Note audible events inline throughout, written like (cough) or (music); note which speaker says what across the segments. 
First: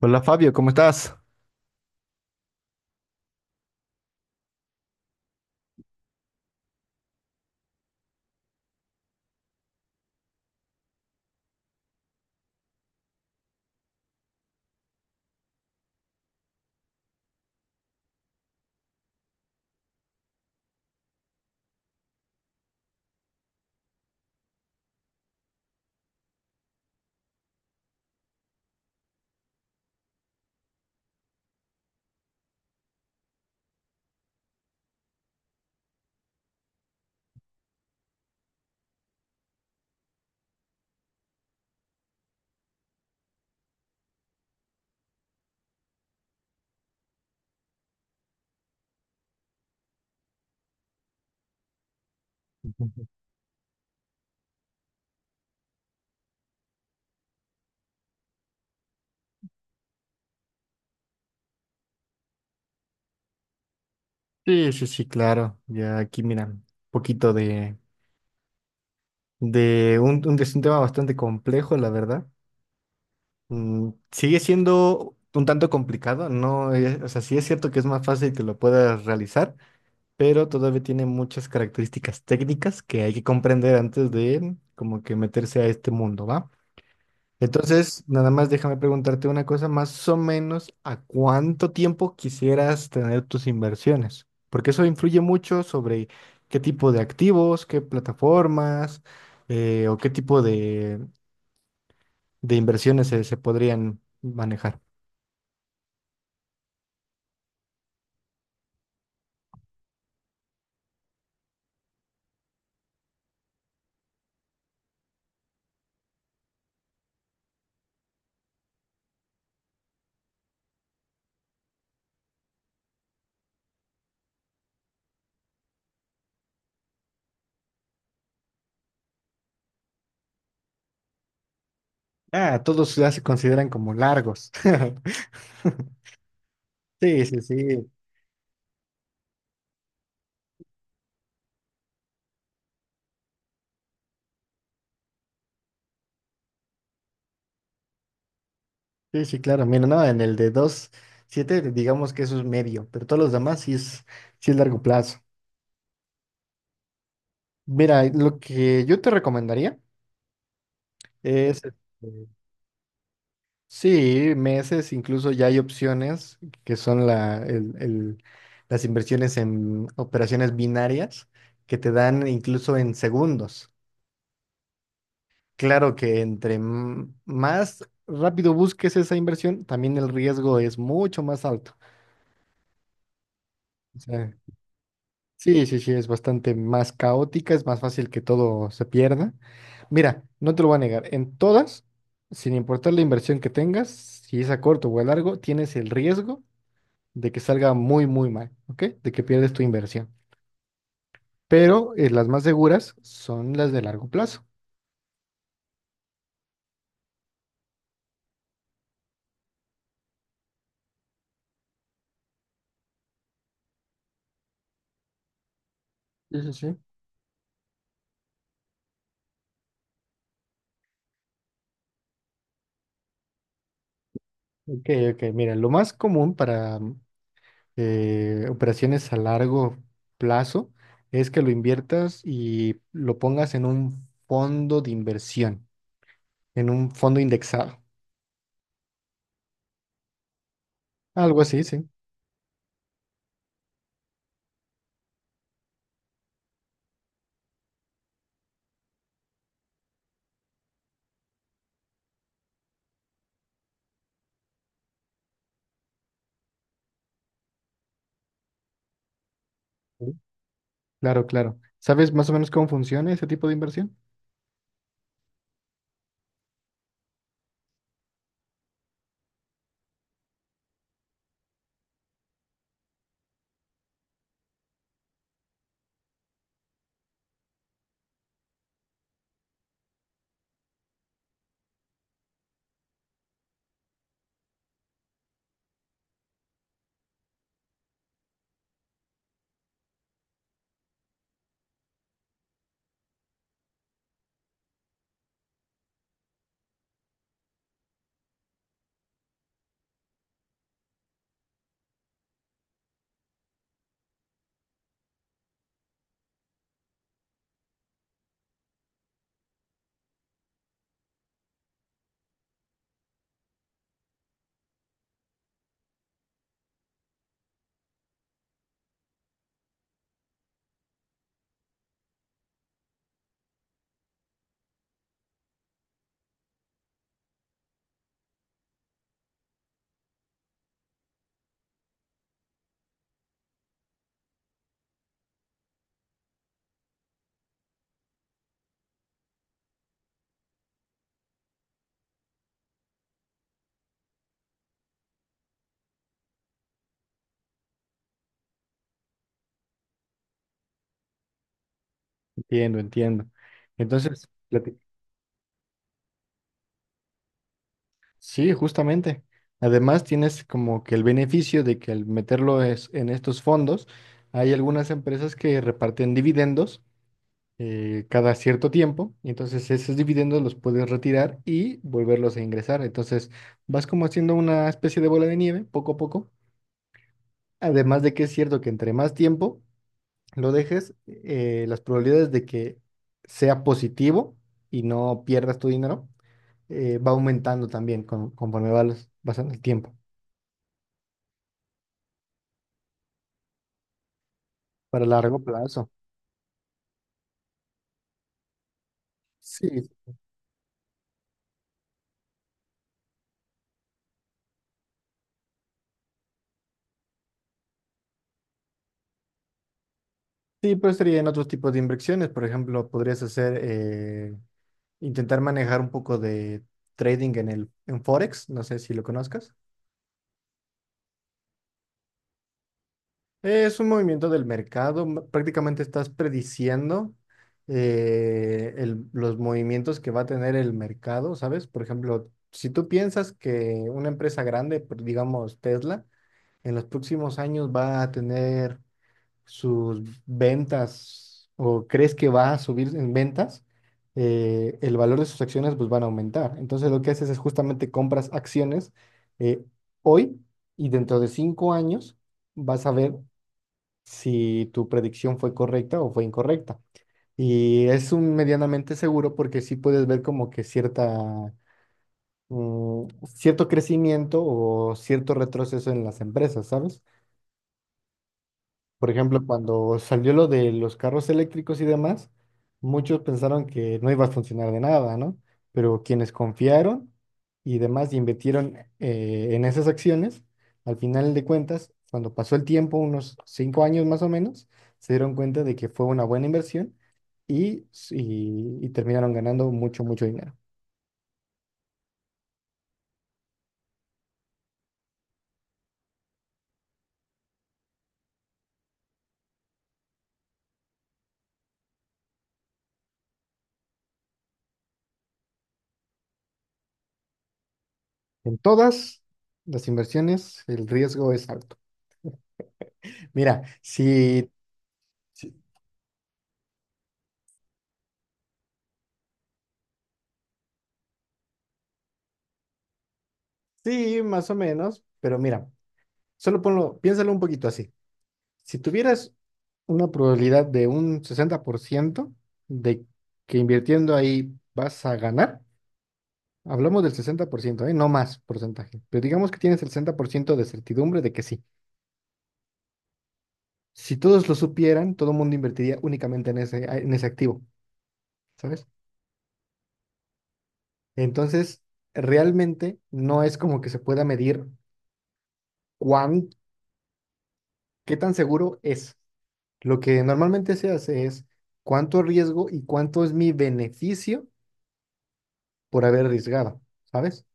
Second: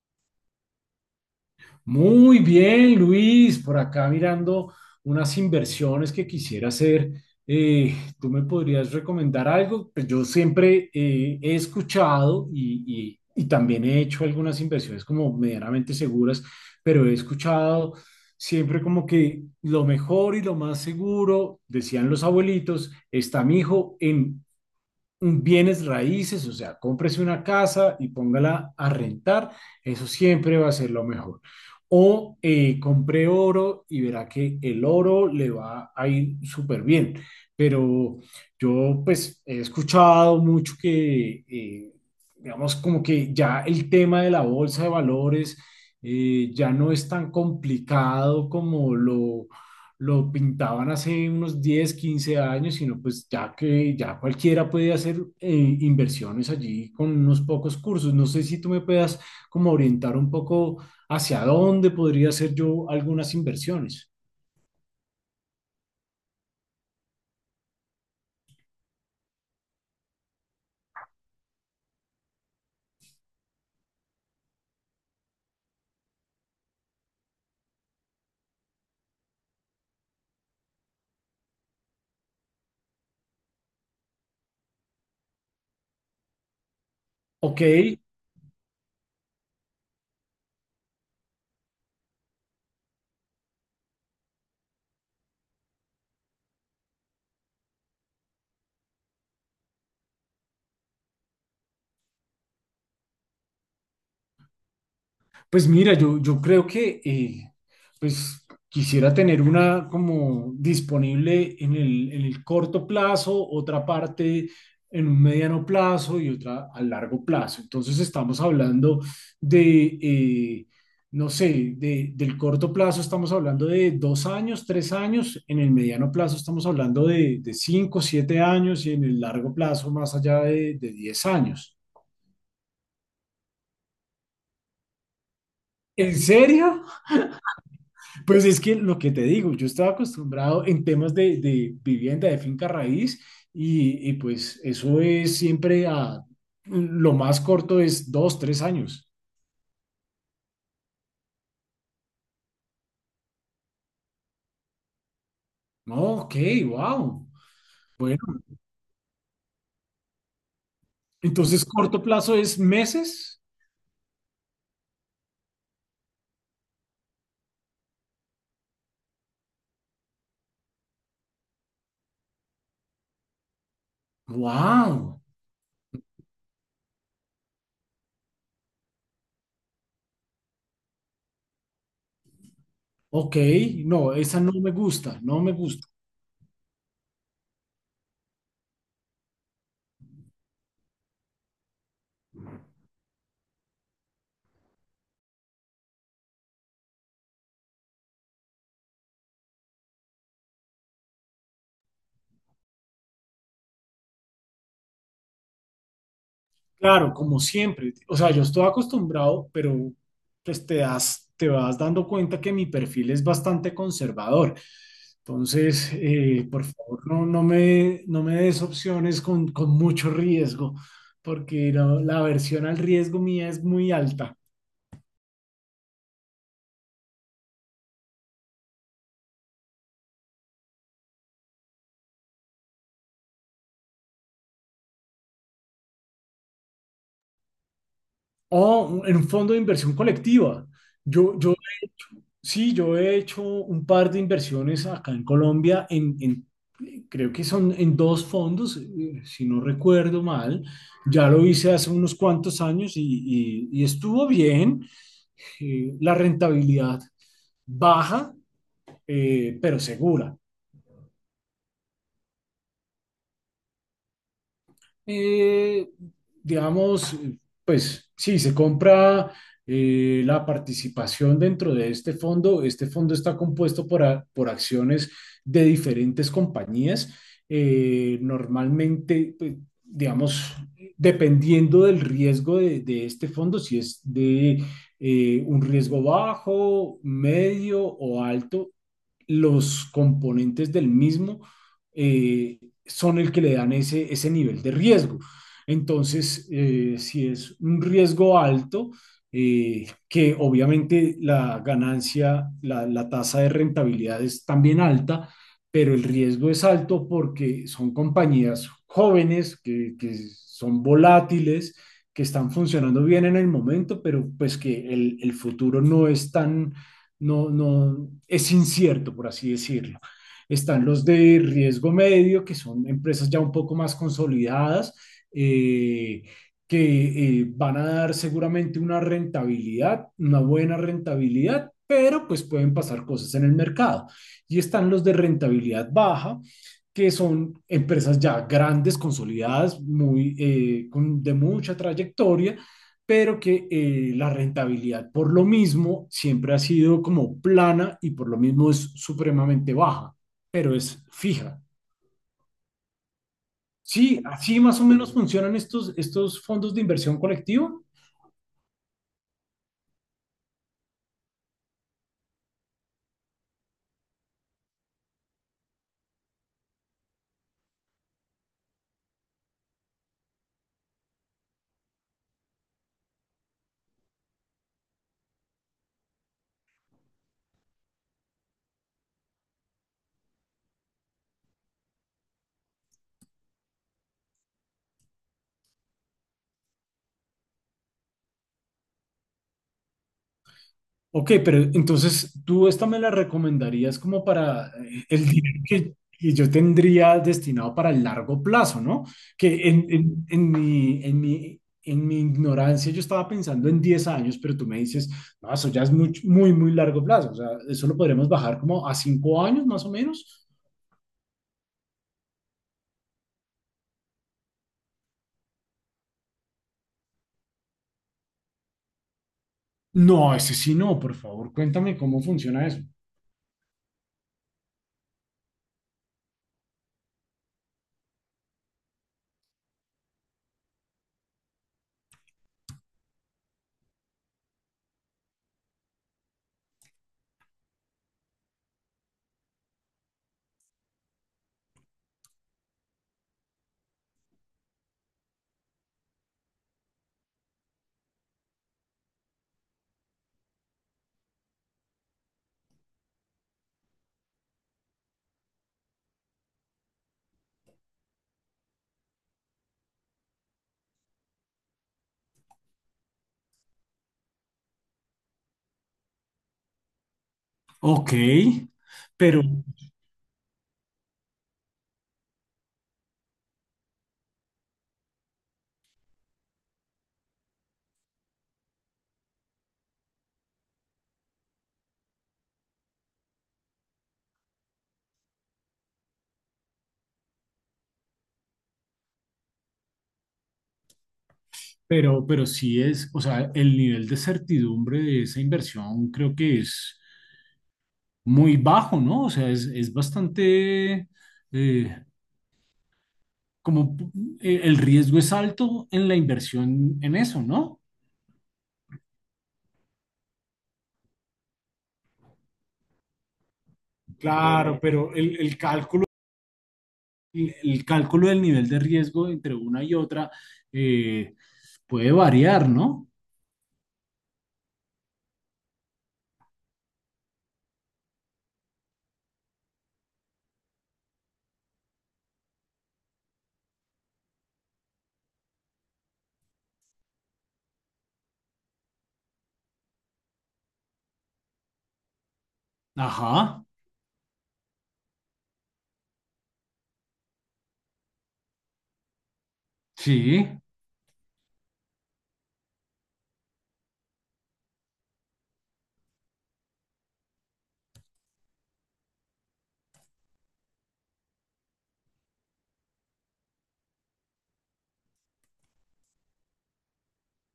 Speaker 1: Hola Fabio, ¿cómo estás?
Speaker 2: Muy bien, Luis, por acá mirando unas inversiones que quisiera hacer. Eh, ¿Tú me podrías recomendar algo? Pues yo siempre he escuchado y también he hecho algunas inversiones como medianamente seguras, pero he escuchado siempre como que lo mejor y lo más seguro, decían los abuelitos, está mi hijo en bienes raíces, o sea, cómprese una casa y póngala a rentar, eso siempre va a ser lo mejor. O compre oro y verá que el oro le va a ir súper bien. Pero yo pues he escuchado mucho que, digamos, como que ya el tema de la bolsa de valores ya no es tan complicado como lo pintaban hace unos 10 15 años, sino pues ya que ya cualquiera puede hacer inversiones allí con unos pocos cursos. No sé si tú me puedas como orientar un poco hacia dónde podría hacer yo algunas inversiones.
Speaker 1: Sí, sí, sí, claro. Ya aquí, mira, un poquito de es un tema bastante complejo, la verdad. Sigue siendo un tanto complicado, no, o sea, sí es cierto que es más fácil que lo puedas realizar, pero todavía tiene muchas características técnicas que hay que comprender antes de como que meterse a este mundo, ¿va?
Speaker 2: Ok.
Speaker 1: Entonces, nada más déjame preguntarte una cosa, más o menos, ¿a cuánto tiempo quisieras tener tus inversiones? Porque eso influye mucho sobre qué tipo de activos, qué plataformas o qué tipo de inversiones se podrían manejar.
Speaker 2: Pues mira, yo creo que pues quisiera tener una como disponible en el corto plazo, otra parte en un mediano plazo y otra a largo plazo. Entonces estamos hablando de, no sé, del corto plazo estamos hablando de 2 años, 3 años, en el mediano plazo estamos hablando de 5, 7 años y en el largo plazo más allá de 10 años.
Speaker 1: Ah, todos ya se consideran como largos. (laughs)
Speaker 2: ¿En serio?
Speaker 1: Sí, sí, sí,
Speaker 2: Pues es que lo que te digo, yo estaba acostumbrado en temas de vivienda, de finca raíz, y pues eso es siempre a, lo más corto es 2, 3 años.
Speaker 1: sí, sí, claro. Mira, no, en el de dos siete, digamos que eso es medio, pero todos los demás sí es largo plazo.
Speaker 2: No, ok, wow.
Speaker 1: Mira,
Speaker 2: Bueno,
Speaker 1: lo que yo te recomendaría es,
Speaker 2: entonces
Speaker 1: este,
Speaker 2: corto plazo es meses.
Speaker 1: sí, meses, incluso ya hay opciones que son las inversiones en operaciones binarias que te dan incluso en segundos.
Speaker 2: Wow.
Speaker 1: Claro que entre más rápido busques esa inversión, también el riesgo es mucho más alto.
Speaker 2: Ok,
Speaker 1: O
Speaker 2: no,
Speaker 1: sea,
Speaker 2: esa no me gusta, no me
Speaker 1: sí, sí,
Speaker 2: gusta.
Speaker 1: sí, es bastante más caótica, es más fácil que todo se pierda. Mira, no te lo voy a negar, en todas, sin importar la inversión que tengas, si es a corto o a largo, tienes el riesgo de que salga muy, muy mal, ¿ok? De que pierdes tu inversión. Pero las más seguras son las de largo plazo.
Speaker 2: Claro, como siempre. O sea, yo estoy acostumbrado, pero pues te das, te vas dando cuenta que mi perfil es bastante conservador. Entonces,
Speaker 1: Sí, sí,
Speaker 2: por
Speaker 1: sí.
Speaker 2: favor, no, no me des opciones con mucho riesgo, porque no- la aversión al riesgo mía es muy alta.
Speaker 1: Ok, ok, mira, lo más común para operaciones a largo plazo es que lo inviertas y lo pongas en un fondo de inversión, en un fondo indexado.
Speaker 2: O en un fondo de inversión colectiva. Yo,
Speaker 1: Algo
Speaker 2: yo
Speaker 1: así, sí.
Speaker 2: Sí, yo he hecho un par de inversiones acá en Colombia, en, creo que son en dos fondos, si no recuerdo mal. Ya lo hice hace unos cuantos años y estuvo bien. La rentabilidad baja, pero
Speaker 1: Sí.
Speaker 2: segura.
Speaker 1: Claro, claro. ¿Sabes más o menos cómo funciona ese tipo de inversión?
Speaker 2: eh, digamos, pues sí, se compra la participación dentro de este fondo. Este fondo está compuesto por, a- por acciones de diferentes compañías. Normalmente, pues, digamos, dependiendo del riesgo de este fondo, si es de un riesgo bajo, medio o alto, los componentes del mismo eh, son el que le dan ese, ese nivel de riesgo. Entonces, si es un riesgo alto, que obviamente la ganancia, la tasa de rentabilidad es también alta, pero el riesgo es alto porque son compañías jóvenes que son volátiles, que están funcionando bien en el momento, pero pues que el futuro no es tan no, no, es incierto, por así decirlo. Están los de riesgo medio, que son empresas ya un poco más consolidadas, eh, que van a dar seguramente una rentabilidad, una buena rentabilidad, pero pues pueden pasar cosas en el mercado. Y están los de rentabilidad baja, que son empresas ya grandes, consolidadas, muy, con, de mucha trayectoria, pero que la rentabilidad por lo mismo siempre ha sido como plana y por lo mismo es supremamente baja, pero es fija.
Speaker 1: Entiendo, entiendo.
Speaker 2: Sí,
Speaker 1: Entonces,
Speaker 2: así
Speaker 1: plati-
Speaker 2: más o menos funcionan estos, estos fondos de inversión colectiva.
Speaker 1: Sí, justamente. Además, tienes como que el beneficio de que al meterlo en estos fondos, hay algunas empresas que reparten dividendos cada cierto tiempo, y entonces esos dividendos los puedes retirar y volverlos a ingresar. Entonces, vas como haciendo una especie de bola de nieve poco a poco. Además de que es cierto que entre más tiempo lo dejes, las probabilidades de que sea positivo y no pierdas tu dinero va aumentando también conforme vas pasando el tiempo.
Speaker 2: Ok, pero entonces tú esta me la recomendarías como para
Speaker 1: Para
Speaker 2: el
Speaker 1: largo
Speaker 2: dinero
Speaker 1: plazo.
Speaker 2: que yo tendría destinado para el largo plazo, ¿no? Que en,
Speaker 1: Sí,
Speaker 2: en mi ignorancia yo estaba pensando en 10 años, pero tú me dices, no, eso ya es muy, muy, muy largo plazo, o sea, eso lo podremos bajar como a 5 años más o menos.
Speaker 1: sí, pero sería en otros tipos de inversiones. Por ejemplo, podrías hacer, intentar manejar un poco de trading en el, en Forex. No sé si lo conozcas.
Speaker 2: No, ese sí no, por favor, cuéntame cómo funciona eso.
Speaker 1: Es un movimiento del mercado. Prácticamente estás prediciendo los movimientos que va a tener el mercado, ¿sabes? Por ejemplo, si tú piensas que una empresa grande, digamos Tesla, en los próximos años va a tener sus ventas o crees que va a subir en ventas, el valor de sus acciones pues van a aumentar. Entonces lo que haces es justamente compras acciones eh, hoy y dentro de 5 años vas a ver si tu predicción fue correcta o fue incorrecta. Y es un medianamente seguro porque sí puedes ver como que cierta, cierto crecimiento o cierto retroceso en las empresas, ¿sabes?
Speaker 2: Ok,
Speaker 1: Por
Speaker 2: pero,
Speaker 1: ejemplo, cuando salió lo de los carros eléctricos y demás, muchos pensaron que no iba a funcionar de nada, ¿no? Pero quienes confiaron y demás y invirtieron en esas acciones, al final de cuentas, cuando pasó el tiempo, unos 5 años más o menos, se dieron cuenta de que fue una buena inversión y, y terminaron ganando mucho, mucho dinero.
Speaker 2: pero sí es, o sea, el nivel de certidumbre de esa inversión creo que es muy bajo, ¿no? O sea, es bastante, eh, como el riesgo es alto en la inversión en eso, ¿no?
Speaker 1: En todas las inversiones, el riesgo es alto. Mira, si...
Speaker 2: Claro, pero
Speaker 1: Sí,
Speaker 2: el cálculo, el cálculo del nivel de riesgo entre una y otra eh, puede variar, ¿no?
Speaker 1: sí, más o menos, pero mira. Solo ponlo, piénsalo un poquito así. Si tuvieras una probabilidad de un 60% de que invirtiendo ahí vas a ganar, hablamos del 60%, ¿eh? No más porcentaje, pero digamos que tienes el 60% de certidumbre de que sí.
Speaker 2: Ajá,
Speaker 1: Si todos lo supieran, todo el mundo invertiría únicamente en ese activo, ¿sabes?
Speaker 2: sí,
Speaker 1: Entonces, realmente no es como que se pueda medir cuán, qué tan seguro es. Lo que normalmente se hace es cuánto riesgo y cuánto es mi beneficio por haber arriesgado, ¿sabes?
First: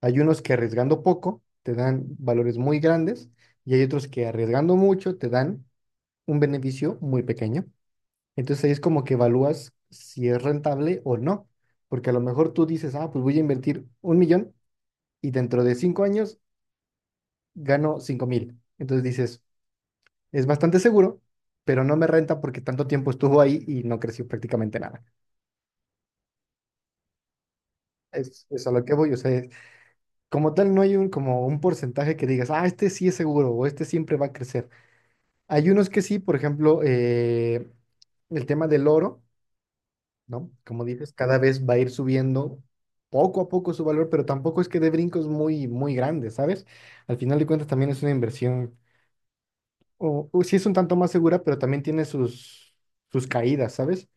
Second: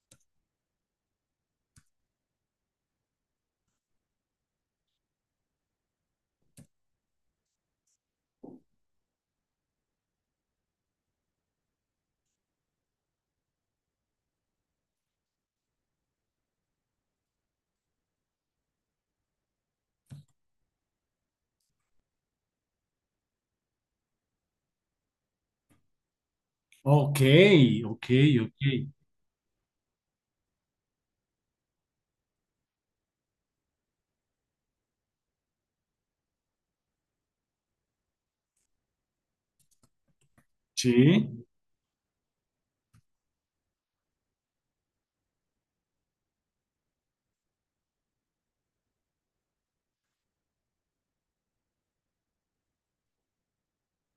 Speaker 1: Hay unos que arriesgando poco te dan valores muy grandes y hay otros que arriesgando mucho te dan un beneficio muy pequeño. Entonces ahí es como que evalúas si es rentable o no, porque a lo mejor tú dices, ah, pues voy a invertir un millón y dentro de cinco años gano 5.000. Entonces dices, es bastante seguro, pero no me renta porque tanto tiempo estuvo ahí y no creció prácticamente nada.
Speaker 2: ok, ok, ok.
Speaker 1: Es a lo que voy, o sea, como tal, no hay un, como un porcentaje que digas, ah, este sí es seguro o este siempre va a crecer. Hay unos que sí, por ejemplo, el tema del oro, ¿no? Como dices, cada
Speaker 2: Sí,
Speaker 1: vez va a ir subiendo poco a poco su valor, pero tampoco es que dé brincos muy, muy grandes, ¿sabes? Al final de cuentas también es una inversión, o sí es un tanto más segura, pero también tiene sus, sus caídas, ¿sabes?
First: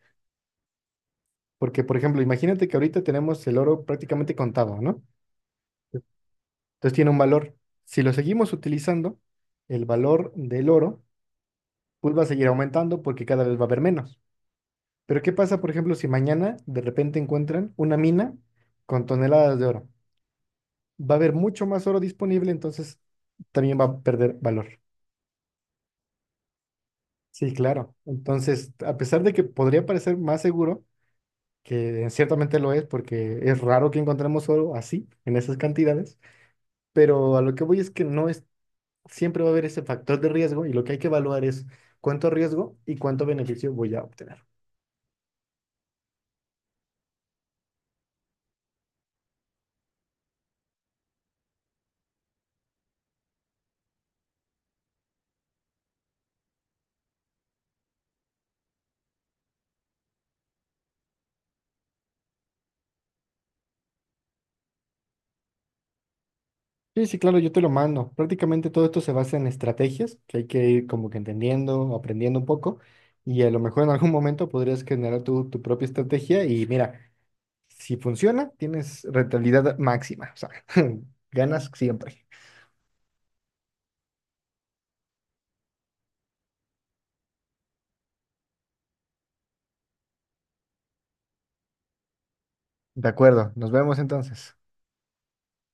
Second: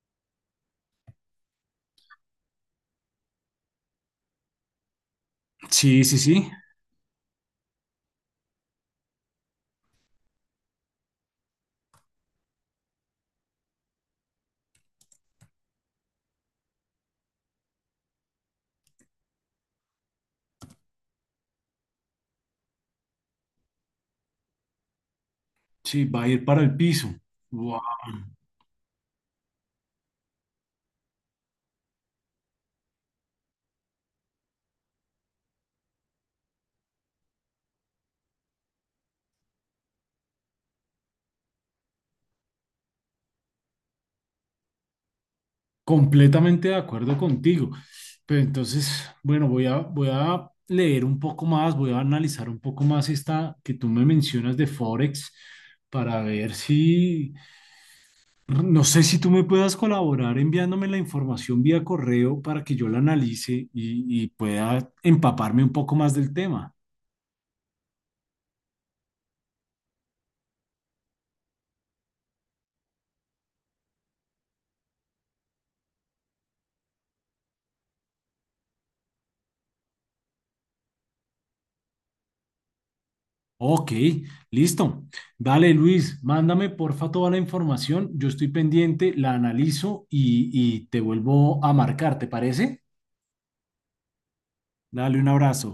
Speaker 1: Porque, por ejemplo, imagínate que ahorita tenemos el oro prácticamente contado, ¿no?
Speaker 2: sí, sí, sí.
Speaker 1: Entonces tiene un valor. Si lo seguimos utilizando, el valor del oro pues va a seguir aumentando porque cada vez va a haber menos. Pero ¿qué pasa, por ejemplo, si mañana de repente encuentran una mina con toneladas de oro? Va a haber mucho más oro disponible, entonces también va a perder valor.
Speaker 2: Sí, va a ir para el piso.
Speaker 1: Sí,
Speaker 2: Wow,
Speaker 1: claro. Entonces, a pesar de que podría parecer más seguro, que ciertamente lo es, porque es raro que encontremos oro así, en esas cantidades, pero a lo que voy es que no es, siempre va a haber ese factor de riesgo y lo que hay que evaluar es cuánto riesgo y cuánto beneficio voy a obtener.
Speaker 2: completamente de acuerdo contigo. Pero entonces, bueno, voy a leer un poco más, voy a analizar un poco más esta que tú me mencionas de Forex para ver si, no sé si tú me puedas colaborar enviándome la información vía correo para que yo la analice y pueda empaparme un poco más del tema.
Speaker 1: Sí, sí, claro, yo te lo mando. Prácticamente todo esto se basa en estrategias que hay que ir como que entendiendo, aprendiendo un poco y a lo mejor en algún momento podrías generar tu, tu propia estrategia y mira, si funciona, tienes rentabilidad máxima, o sea, (laughs) ganas siempre.
Speaker 2: Ok, listo. Dale, Luis, mándame porfa toda la información. Yo estoy pendiente, la analizo y te vuelvo a marcar, ¿te parece?
Speaker 1: De acuerdo, nos vemos entonces.
Speaker 2: Dale un abrazo.